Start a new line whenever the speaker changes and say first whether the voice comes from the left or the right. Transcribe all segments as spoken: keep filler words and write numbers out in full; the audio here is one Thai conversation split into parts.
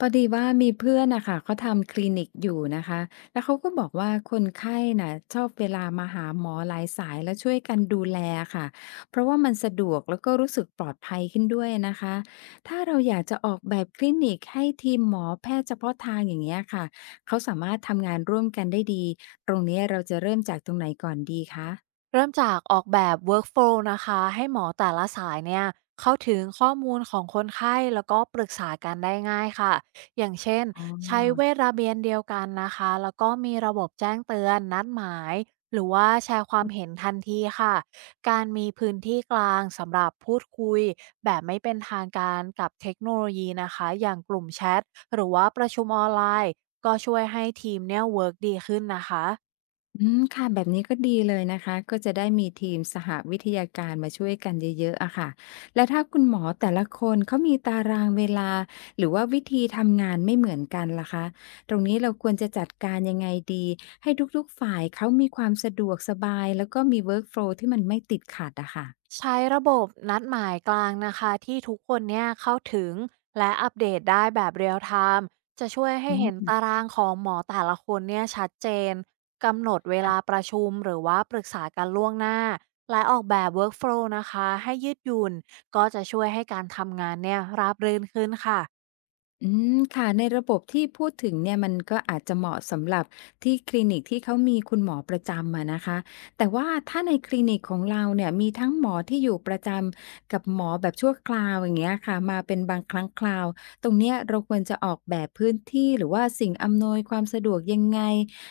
left: พอดีว่ามีเพื่อนนะคะเขาทำคลินิกอยู่นะคะแล้วเขาก็บอกว่าคนไข้น่ะชอบเวลามาหาหมอหลายสายแล้วช่วยกันดูแลค่ะเพราะว่ามันสะดวกแล้วก็รู้สึกปลอดภัยขึ้นด้วยนะคะถ้าเราอยากจะออกแบบคลินิกให้ทีมหมอแพทย์เฉพาะทางอย่างเงี้ยค่ะเขาสามารถทำงานร่วมกันได้ดีตรงนี้เราจะเริ่มจากตรงไหนก่อนดีคะ
right: เริ่มจากออกแบบ เวิร์กโฟลว์ นะคะให้หมอแต่ละสายเนี่ยเข้าถึงข้อมูลของคนไข้แล้วก็ปรึกษากันได้ง่ายค่ะอย่างเช่น
left: อ๋อ
right: ใช้เวทระเบียนเดียวกันนะคะแล้วก็มีระบบแจ้งเตือนนัดหมายหรือว่าแชร์ความเห็นทันทีค่ะการมีพื้นที่กลางสำหรับพูดคุยแบบไม่เป็นทางการกับเทคโนโลยีนะคะอย่างกลุ่มแชทหรือว่าประชุมออนไลน์ก็ช่วยให้ทีมเนี่ยเวิร์กดีขึ้นนะคะ
left: อืมค่ะแบบนี้ก็ดีเลยนะคะก็จะได้มีทีมสหวิทยาการมาช่วยกันเยอะๆอะค่ะแล้วถ้าคุณหมอแต่ละคนเขามีตารางเวลาหรือว่าวิธีทำงานไม่เหมือนกันล่ะคะตรงนี้เราควรจะจัดการยังไงดีให้ทุกๆฝ่ายเขามีความสะดวกสบายแล้วก็มีเวิร์กโฟลที่มันไม่ติดขัดอะค่ะ
right: ใช้ระบบนัดหมายกลางนะคะที่ทุกคนเนี่ยเข้าถึงและอัปเดตได้แบบเรียลไทม์จะช่วยให้
left: อื
right: เห็น
left: ม
right: ตารางของหมอแต่ละคนเนี่ยชัดเจนกำหนดเวลา
left: ค่ะ
right: ประชุมหรือว่าปรึกษากันล่วงหน้าและออกแบบ Workflow นะคะให้ยืดหยุ่นก็จะช่วยให้การทำงานเนี่ยราบรื่นขึ้นค่ะ
left: อืมค่ะในระบบที่พูดถึงเนี่ยมันก็อาจจะเหมาะสำหรับที่คลินิกที่เขามีคุณหมอประจำอะนะคะแต่ว่าถ้าในคลินิกของเราเนี่ยมีทั้งหมอที่อยู่ประจำกับหมอแบบชั่วคราวอย่างเงี้ยค่ะมาเป็นบางครั้งคราวตรงเนี้ยเราควรจะออกแบบพื้นที่หรือว่าสิ่งอำนวยความสะดวกยังไง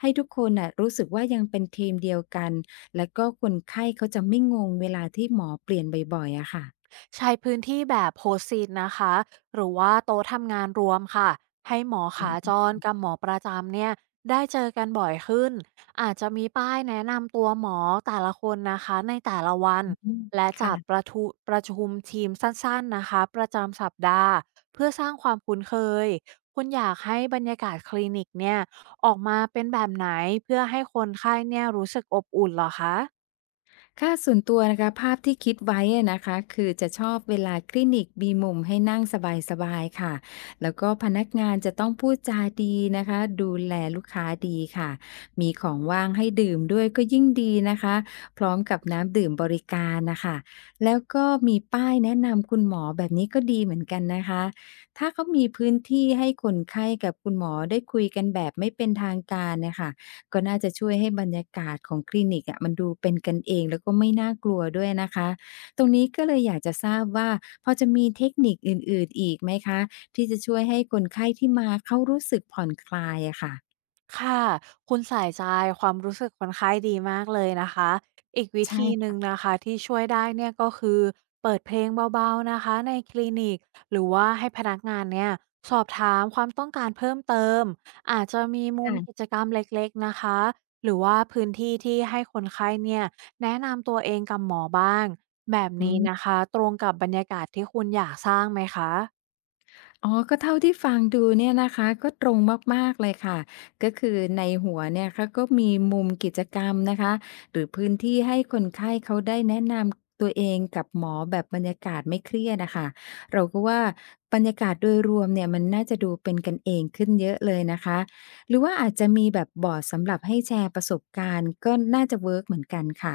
left: ให้ทุกคนน่ะรู้สึกว่ายังเป็นทีมเดียวกันแล้วก็คนไข้เขาจะไม่งงเวลาที่หมอเปลี่ยนบ่อยๆอะค่ะ
right: ใช้พื้นที่แบบโฮสต์ซีทนะคะหรือว่าโต๊ะทำงานรวมค่ะให้หมอ
left: อ๋
right: ขาจ
left: อ
right: รกับหมอประจำเนี่ยได้เจอกันบ่อยขึ้นอาจจะมีป้ายแนะนำตัวหมอแต่ละคนนะคะในแต่ละวันและจัดป
left: ค่ะ
right: ระทุประชุมทีมสั้นๆนะคะประจำสัปดาห์เพื่อสร้างความคุ้นเคยคุณอยากให้บรรยากาศคลินิกเนี่ยออกมาเป็นแบบไหนเพื่อให้คนไข้เนี่ยรู้สึกอบอุ่นเหรอคะ
left: ค่าส่วนตัวนะคะภาพที่คิดไว้อะนะคะคือจะชอบเวลาคลินิกมีมุมให้นั่งสบายๆค่ะแล้วก็พนักงานจะต้องพูดจาดีนะคะดูแลลูกค้าดีค่ะมีของว่างให้ดื่มด้วยก็ยิ่งดีนะคะพร้อมกับน้ำดื่มบริการน่ะค่ะแล้วก็มีป้ายแนะนำคุณหมอแบบนี้ก็ดีเหมือนกันนะคะถ้าเขามีพื้นที่ให้คนไข้กับคุณหมอได้คุยกันแบบไม่เป็นทางการน่ะค่ะ ก็น่าจะช่วยให้บรรยากาศของคลินิกอะมันดูเป็นกันเองแล้วก็ไม่น่ากลัวด้วยนะคะตรงนี้ก็เลยอยากจะทราบว่าพอจะมีเทคนิคอื่นๆอีกไหมคะที่จะช่วยให้คนไข้ที่มาเขารู้สึกผ่อนคลายอะค่ะ
right: ค่ะคุณใส่ใจความรู้สึกคนไข้ดีมากเลยนะคะอีกวิ
left: ใช่
right: ธีหนึ่ง
left: ค่ะ
right: นะคะที่ช่วยได้เนี่ยก็คือเปิดเพลงเบาๆนะคะในคลินิกหรือว่าให้พนักงานเนี่ยสอบถามความต้องการเพิ่มเติมอาจจะมีมุมกิ
left: ค่ะ
right: จกรรมเล็กๆนะคะหรือว่าพื้นที่ที่ให้คนไข้เนี่ยแนะนำตัวเองกับหมอบ้างแบบ
left: อื
right: นี้
left: ม
right: นะคะตรงกับบรรยากาศที่คุณอยากสร้างไหมคะ
left: อ๋อก็เท่าที่ฟังดูเนี่ยนะคะก็ตรงมากๆเลยค่ะก็คือในหัวเนี่ยเขาก็มีมุมกิจกรรมนะคะหรือพื้นที่ให้คนไข้เขาได้แนะนำตัวเองกับหมอแบบบรรยากาศไม่เครียดอะค่ะเราก็ว่าบรรยากาศโดยรวมเนี่ยมันน่าจะดูเป็นกันเองขึ้นเยอะเลยนะคะหรือว่าอาจจะมีแบบบอร์ดสำหรับให้แชร์ประสบการณ์ก็น่าจะเวิร์กเหมือนกันค่ะ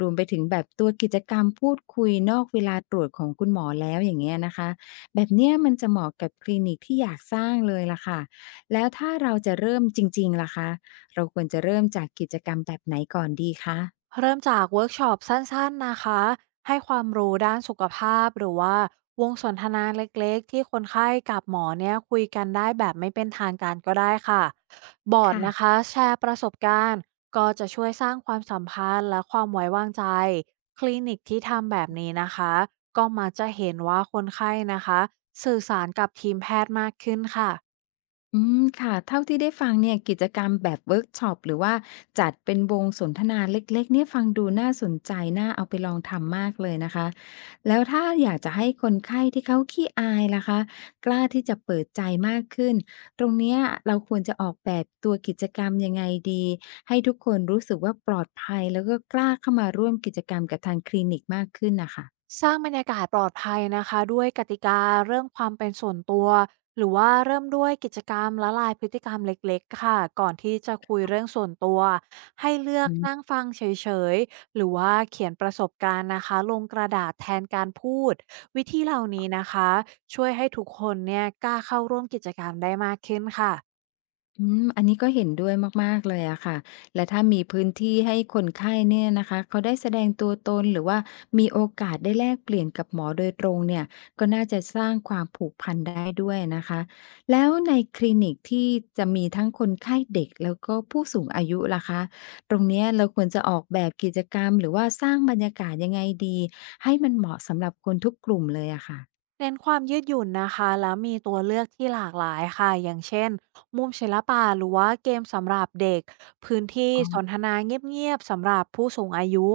left: รวมไปถึงแบบตัวกิจกรรมพูดคุยนอกเวลาตรวจของคุณหมอแล้วอย่างเงี้ยนะคะ แบบเนี้ยมันจะเหมาะกับคลินิกที่อยากสร้างเลยล่ะค่ะ แล้วถ้าเราจะเริ่มจริงๆล่ะคะเราควรจะเริ่มจากกิจกรรมแบบไหนก่อนดีคะ
right: เริ่มจากเวิร์กช็อปสั้นๆนะคะให้ความรู้ด้านสุขภาพหรือว่าวงสนทนาเล็กๆที่คนไข้กับหมอเนี่ยคุยกันได้แบบไม่เป็นทางการก็ได้ค่ะบอร์ด
left: ค่ะ
right: นะคะแชร์ประสบการณ์ก็จะช่วยสร้างความสัมพันธ์และความไว้วางใจคลินิกที่ทำแบบนี้นะคะก็มักจะเห็นว่าคนไข้นะคะสื่อสารกับทีมแพทย์มากขึ้นค่ะ
left: อืมค่ะเท่าที่ได้ฟังเนี่ยกิจกรรมแบบเวิร์กช็อปหรือว่าจัดเป็นวงสนทนาเล็กๆเนี่ยฟังดูน่าสนใจน่าเอาไปลองทำมากเลยนะคะแล้วถ้าอยากจะให้คนไข้ที่เขาขี้อายล่ะคะกล้าที่จะเปิดใจมากขึ้นตรงเนี้ยเราควรจะออกแบบตัวกิจกรรมยังไงดีให้ทุกคนรู้สึกว่าปลอดภัยแล้วก็กล้าเข้ามาร่วมกิจกรรมกับทางคลินิกมากขึ้นน่ะค่ะ
right: สร้างบรรยากาศปลอดภัยนะคะด้วยกติกาเรื่องความเป็นส่วนตัวหรือว่าเริ่มด้วยกิจกรรมละลายพฤติกรรมเล็กๆค่ะก่อนที่จะคุยเรื่องส่วนตัวให้เลือกนั่งฟังเฉยๆหรือว่าเขียนประสบการณ์นะคะลงกระดาษแทนการพูดวิธีเหล่านี้นะคะช่วยให้ทุกคนเนี่ยกล้าเข้าร่วมกิจกรรมได้มากขึ้นค่ะ
left: อืมอันนี้ก็เห็นด้วยมากๆเลยอะค่ะและถ้ามีพื้นที่ให้คนไข้เนี่ยนะคะเขาได้แสดงตัวตนหรือว่ามีโอกาสได้แลกเปลี่ยนกับหมอโดยตรงเนี่ยก็น่าจะสร้างความผูกพันได้ด้วยนะคะแล้วในคลินิกที่จะมีทั้งคนไข้เด็กแล้วก็ผู้สูงอายุล่ะคะตรงเนี้ยเราควรจะออกแบบกิจกรรมหรือว่าสร้างบรรยากาศยังไงดีให้มันเหมาะสำหรับคนทุกกลุ่มเลยอะค่
right: เน้นความยืดหยุ่นนะคะแล้วมีตัวเลือกที่หลากหลายค่ะอย่างเช่นมุมศิลปะหรือว่าเกมสำหรับเด็กพื้นที่สนท
left: ะ
right: นาเงียบๆสำหรับผู้สูงอายุ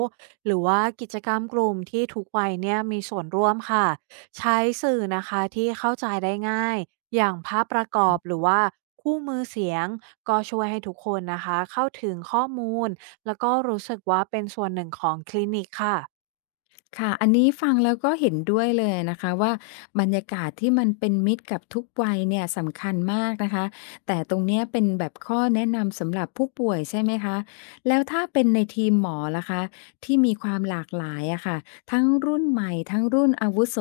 right: หรือว่ากิจกรรมกลุ่มที่ทุกวัยเนี่ยมีส่วนร่วมค่ะใช้สื่อนะคะที่เข้าใจได้ง่ายอย่างภาพประกอบหรือว่าคู่มือเสียงก็ช่วยให้ทุกคนนะคะเข้าถึงข้อมูลแล้วก็รู้สึกว่าเป็นส่วนหนึ่งของคลินิกค่ะ
left: ค่ะ อันนี้ฟังแล้วก็เห็นด้วยเลยนะคะว่าบรรยากาศที่มันเป็นมิตรกับทุกวัยเนี่ยสำคัญมากนะคะแต่ตรงเนี้ยเป็นแบบข้อแนะนำสำหรับผู้ป่วยใช่ไหมคะแล้วถ้าเป็นในทีมหมอล่ะคะที่มีความหลากหลายอะค่ะทั้งรุ่นใหม่ทั้งรุ่นอาวุโส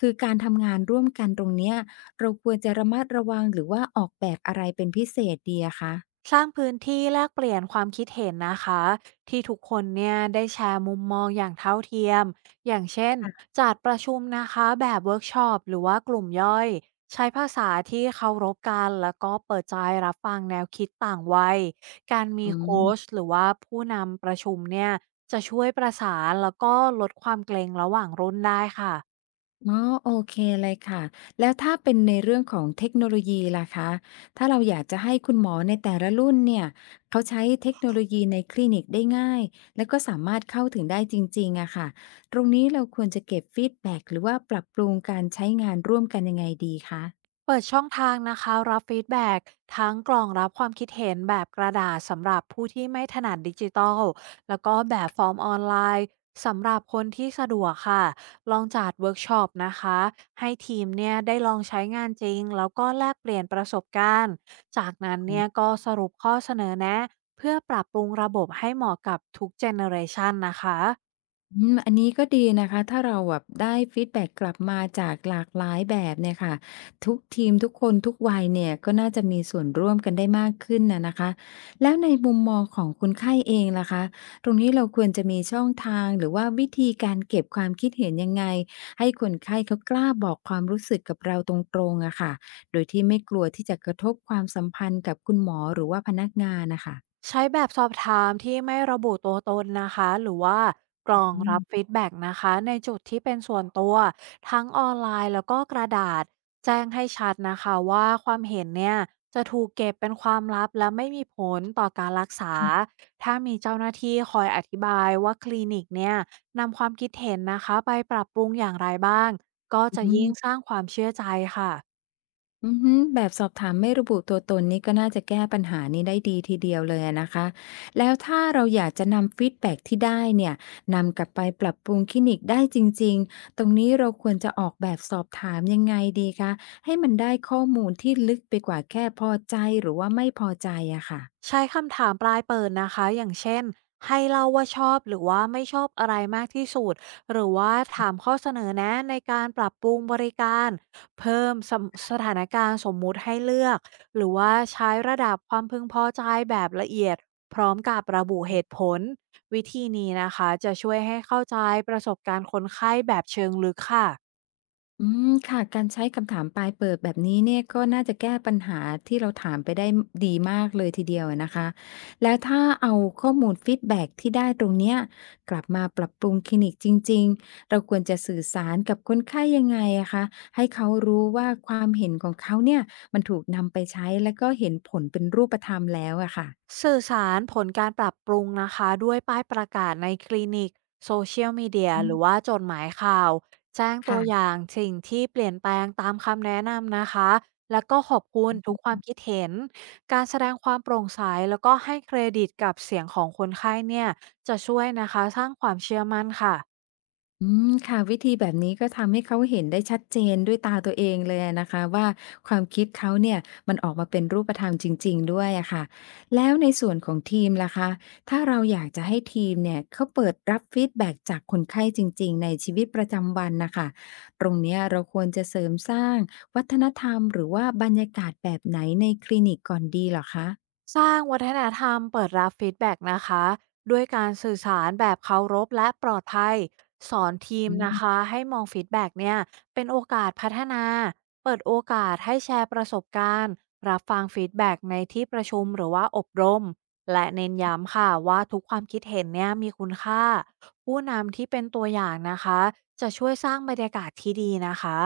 left: คือการทำงานร่วมกันตรงเนี้ยเราควรจะระมัดระวังหรือว่าออกแบบอะไรเป็นพิเศษดีอะคะ
right: สร้างพื้นที่แลกเปลี่ยนความคิดเห็นนะคะที่ทุกคนเนี่ยได้แชร์มุมมองอย่างเท่าเทียมอย่างเช่น
left: ค่ะ
right: จัดประชุมนะคะแบบเวิร์กช็อปหรือว่ากลุ่มย่อยใช้ภาษาที่เคารพกันแล้วก็เปิดใจรับฟังแนวคิดต่างวัยการมี
left: อื
right: โค้ช
left: ม
right: หรือว่าผู้นำประชุมเนี่ยจะช่วยประสานแล้วก็ลดความเกรงระหว่างรุ่นได้ค่ะ
left: อ๋อโอเคเลยค่ะแล้วถ้าเป็นในเรื่องของเทคโนโลยีล่ะคะถ้าเราอยากจะให้คุณหมอในแต่ละรุ่นเนี่ยเขาใช้เทคโนโลยีในคลินิกได้ง่ายแล้วก็สามารถเข้าถึงได้จริงๆอะค่ะตรงนี้เราควรจะเก็บฟีดแบ็กหรือว่าปรับปรุงการใช้งานร่วมกันยังไงดีคะ
right: เปิดช่องทางนะคะรับฟีดแบ็กทั้งกล่องรับความคิดเห็นแบบกระดาษสำหรับผู้ที่ไม่ถนัดดิจิทัลแล้วก็แบบฟอร์มออนไลน์สำหรับคนที่สะดวกค่ะลองจัดเวิร์กช็อปนะคะให้ทีมเนี่ยได้ลองใช้งานจริงแล้วก็แลกเปลี่ยนประสบการณ์จากนั้นเนี่ยก็สรุปข้อเสนอแนะเพื่อปรับปรุงระบบให้เหมาะกับทุกเจเนอเรชันนะคะ
left: อืมอันนี้ก็ดีนะคะถ้าเราแบบได้ฟีดแบ็กกลับมาจากหลากหลายแบบเนี่ยค่ะทุกทีมทุกคนทุกวัยเนี่ยก็น่าจะมีส่วนร่วมกันได้มากขึ้นนะนะคะแล้วในมุมมองของคุณไข้เองล่ะคะตรงนี้เราควรจะมีช่องทางหรือว่าวิธีการเก็บความคิดเห็นยังไงให้คนไข้เขากล้าบอกความรู้สึกกับเราตรงๆอะค่ะโดยที่ไม่กลัวที่จะกระทบความสัมพันธ์กับคุณหมอหรือว่าพนักงานนะคะ
right: ใช้แบบสอบถามที่ไม่ระบุตัวตนนะคะหรือว่ากล่องรับฟีดแบ็กนะคะในจุดที่เป็นส่วนตัวทั้งออนไลน์แล้วก็กระดาษแจ้งให้ชัดนะคะว่าความเห็นเนี่ยจะถูกเก็บเป็นความลับและไม่มีผลต่อการรักษาถ้ามีเจ้าหน้าที่คอยอธิบายว่าคลินิกเนี่ยนำความคิดเห็นนะคะไปปรับปรุงอย่างไรบ้างก็จะ
left: อื
right: ยิ่งส
left: ม
right: ร้างความเชื่อใจค่ะ
left: อือฮึแบบสอบถามไม่ระบุตัวตนนี่ก็น่าจะแก้ปัญหานี้ได้ดีทีเดียวเลยอะนะคะแล้วถ้าเราอยากจะนำฟีดแบ็กที่ได้เนี่ยนำกลับไปปรับปรุงคลินิกได้จริงๆตรงนี้เราควรจะออกแบบสอบถามยังไงดีคะให้มันได้ข้อมูลที่ลึกไปกว่าแค่พอใจหรือว่าไม่พอใจอะค่ะ
right: ใช้คำถามปลายเปิดนะคะอย่างเช่นให้เล่าว่าชอบหรือว่าไม่ชอบอะไรมากที่สุดหรือว่าถามข้อเสนอแนะในการปรับปรุงบริการเพิ่มสสถานการณ์สมมุติให้เลือกหรือว่าใช้ระดับความพึงพอใจแบบละเอียดพร้อมกับระบุเหตุผลวิธีนี้นะคะจะช่วยให้เข้าใจประสบการณ์คนไข้แบบเชิงลึกค่ะ
left: อืมค่ะการใช้คำถามปลายเปิดแบบนี้เนี่ยก็น่าจะแก้ปัญหาที่เราถามไปได้ดีมากเลยทีเดียวอะนะคะแล้วถ้าเอาข้อมูลฟีดแบ็กที่ได้ตรงเนี้ยกลับมาปรับปรุงคลินิกจริงๆเราควรจะสื่อสารกับคนไข้ยังไงอะคะให้เขารู้ว่าความเห็นของเขาเนี่ยมันถูกนำไปใช้แล้วก็เห็นผลเป็นรูปธรรมแล้วอะค่ะ
right: สื่อสารผลการปรับปรุงนะคะด้วยป้ายประกาศในคลินิกโซเชียลมีเดีย
left: อื
right: ห
left: ม
right: รือว่าจดหมายข่าวแจ้งตัวอ
left: ค่ะ
right: ย่างสิ่งที่เปลี่ยนแปลงตามคำแนะนำนะคะแล้วก็ขอบคุณทุกความคิดเห็นการแสดงความโปร่งใสแล้วก็ให้เครดิตกับเสียงของคนไข้เนี่ยจะช่วยนะคะสร้างความเชื่อมั่นค่ะ
left: อืมค่ะวิธีแบบนี้ก็ทำให้เขาเห็นได้ชัดเจนด้วยตาตัวเองเลยอะนะคะว่าความคิดเขาเนี่ยมันออกมาเป็นรูปธรรมจริงๆด้วยอะค่ะแล้วในส่วนของทีมล่ะคะถ้าเราอยากจะให้ทีมเนี่ยเขาเปิดรับฟีดแบ็กจากคนไข้จริงๆในชีวิตประจำวันนะคะตรงเนี้ยเราควรจะเสริมสร้างวัฒนธรรมหรือว่าบรรยากาศแบบไหนในคลินิกก่อนดีเหรอคะ
right: สร้างวัฒนธรรมเปิดรับฟีดแบ็กนะคะด้วยการสื่อสารแบบเคารพและปลอดภัยสอนทีม
left: อื
right: นะคะ
left: ม
right: ให้มองฟีดแบ็กเนี่ยเป็นโอกาสพัฒนาเปิดโอกาสให้แชร์ประสบการณ์รับฟังฟีดแบ็กในที่ประชุมหรือว่าอบรมและเน้นย้ำค่ะว่าทุกความคิดเห็นเนี่ยมีคุณค่าผู้นำที่เป็นตัวอย่างนะคะจะช่วยสร้างบรรยากาศที่ดีนะคะ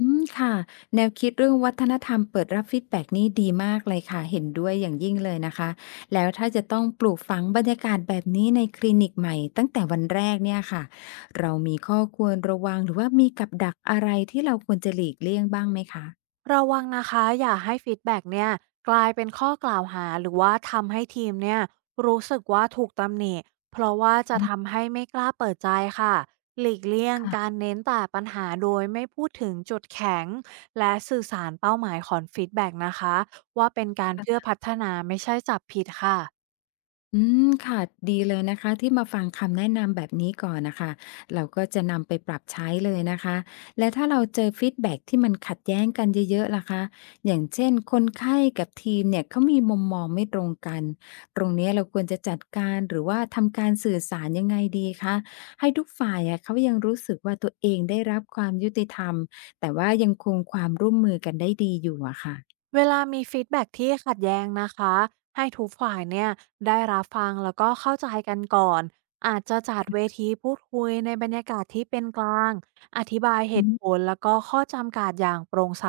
left: อืมค่ะแนวคิดเรื่องวัฒนธรรมเปิดรับฟีดแบ็กนี่ดีมากเลยค่ะเห็นด้วยอย่างยิ่งเลยนะคะแล้วถ้าจะต้องปลูกฝังบรรยากาศแบบนี้ในคลินิกใหม่ตั้งแต่วันแรกเนี่ยค่ะเรามีข้อควรระวังหรือว่ามีกับดักอะไรที่เราควรจะหลีกเลี่ยงบ้างไหมคะ
right: ระวังนะคะอย่าให้ฟีดแบ็กเนี่ยกลายเป็นข้อกล่าวหาหรือว่าทำให้ทีมเนี่ยรู้สึกว่าถูกตำหนิเพราะว่าจะ
left: อืม
right: ทำให้ไม่กล้าเปิดใจค่ะหลีกเลี่ยงกา
left: ค่ะ
right: รเน้นแต่ปัญหาโดยไม่พูดถึงจุดแข็งและสื่อสารเป้าหมายของฟีดแบ็กนะคะว่าเป็นการเพื่อพัฒนาไม่ใช่จับผิดค่ะ
left: อืมค่ะดีเลยนะคะที่มาฟังคำแนะนำแบบนี้ก่อนนะคะเราก็จะนำไปปรับใช้เลยนะคะและถ้าเราเจอฟีดแบ็กที่มันขัดแย้งกันเยอะๆล่ะคะอย่างเช่นคนไข้กับทีมเนี่ยเขามีมุมมองไม่ตรงกันตรงเนี้ยเราควรจะจัดการหรือว่าทำการสื่อสารยังไงดีคะให้ทุกฝ่ายอะเขายังรู้สึกว่าตัวเองได้รับความยุติธรรมแต่ว่ายังคงความร่วมมือกันได้ดีอยู่อะค่ะ
right: เวลามีฟีดแบ็กที่ขัดแย้งนะคะให้ทุกฝ่ายเนี่ยได้รับฟังแล้วก็เข้าใจกันก่อนอาจจะจัดเวทีพูดคุยในบรรยากาศที่เป็นกลางอธิบายเหตุผลแล้วก็ข้อจำกัดอย่างโปร่งใส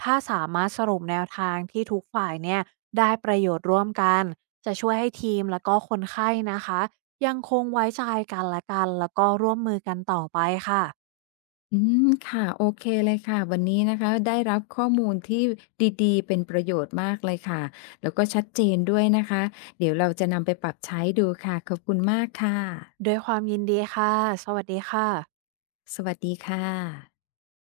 right: ถ้าสามารถสรุปแนวทางที่ทุกฝ่ายเนี่ยได้ประโยชน์ร่วมกันจะช่วยให้ทีมแล้วก็คนไข้นะคะยังคงไว้ใจกันและกันแล้วก็ร่วมมือกันต่อไปค่ะ
left: อืมค่ะโอเคเลยค่ะวันนี้นะคะได้รับข้อมูลที่ดีๆเป็นประโยชน์มากเลยค่ะแล้วก็ชัดเจนด้วยนะคะเดี๋ยวเราจะนำไปปรับใช้ดูค่ะขอบคุณมากค่ะ
right: ด้วยความยินดีค่ะสวัสดีค่ะ
left: สวัสดีค่ะ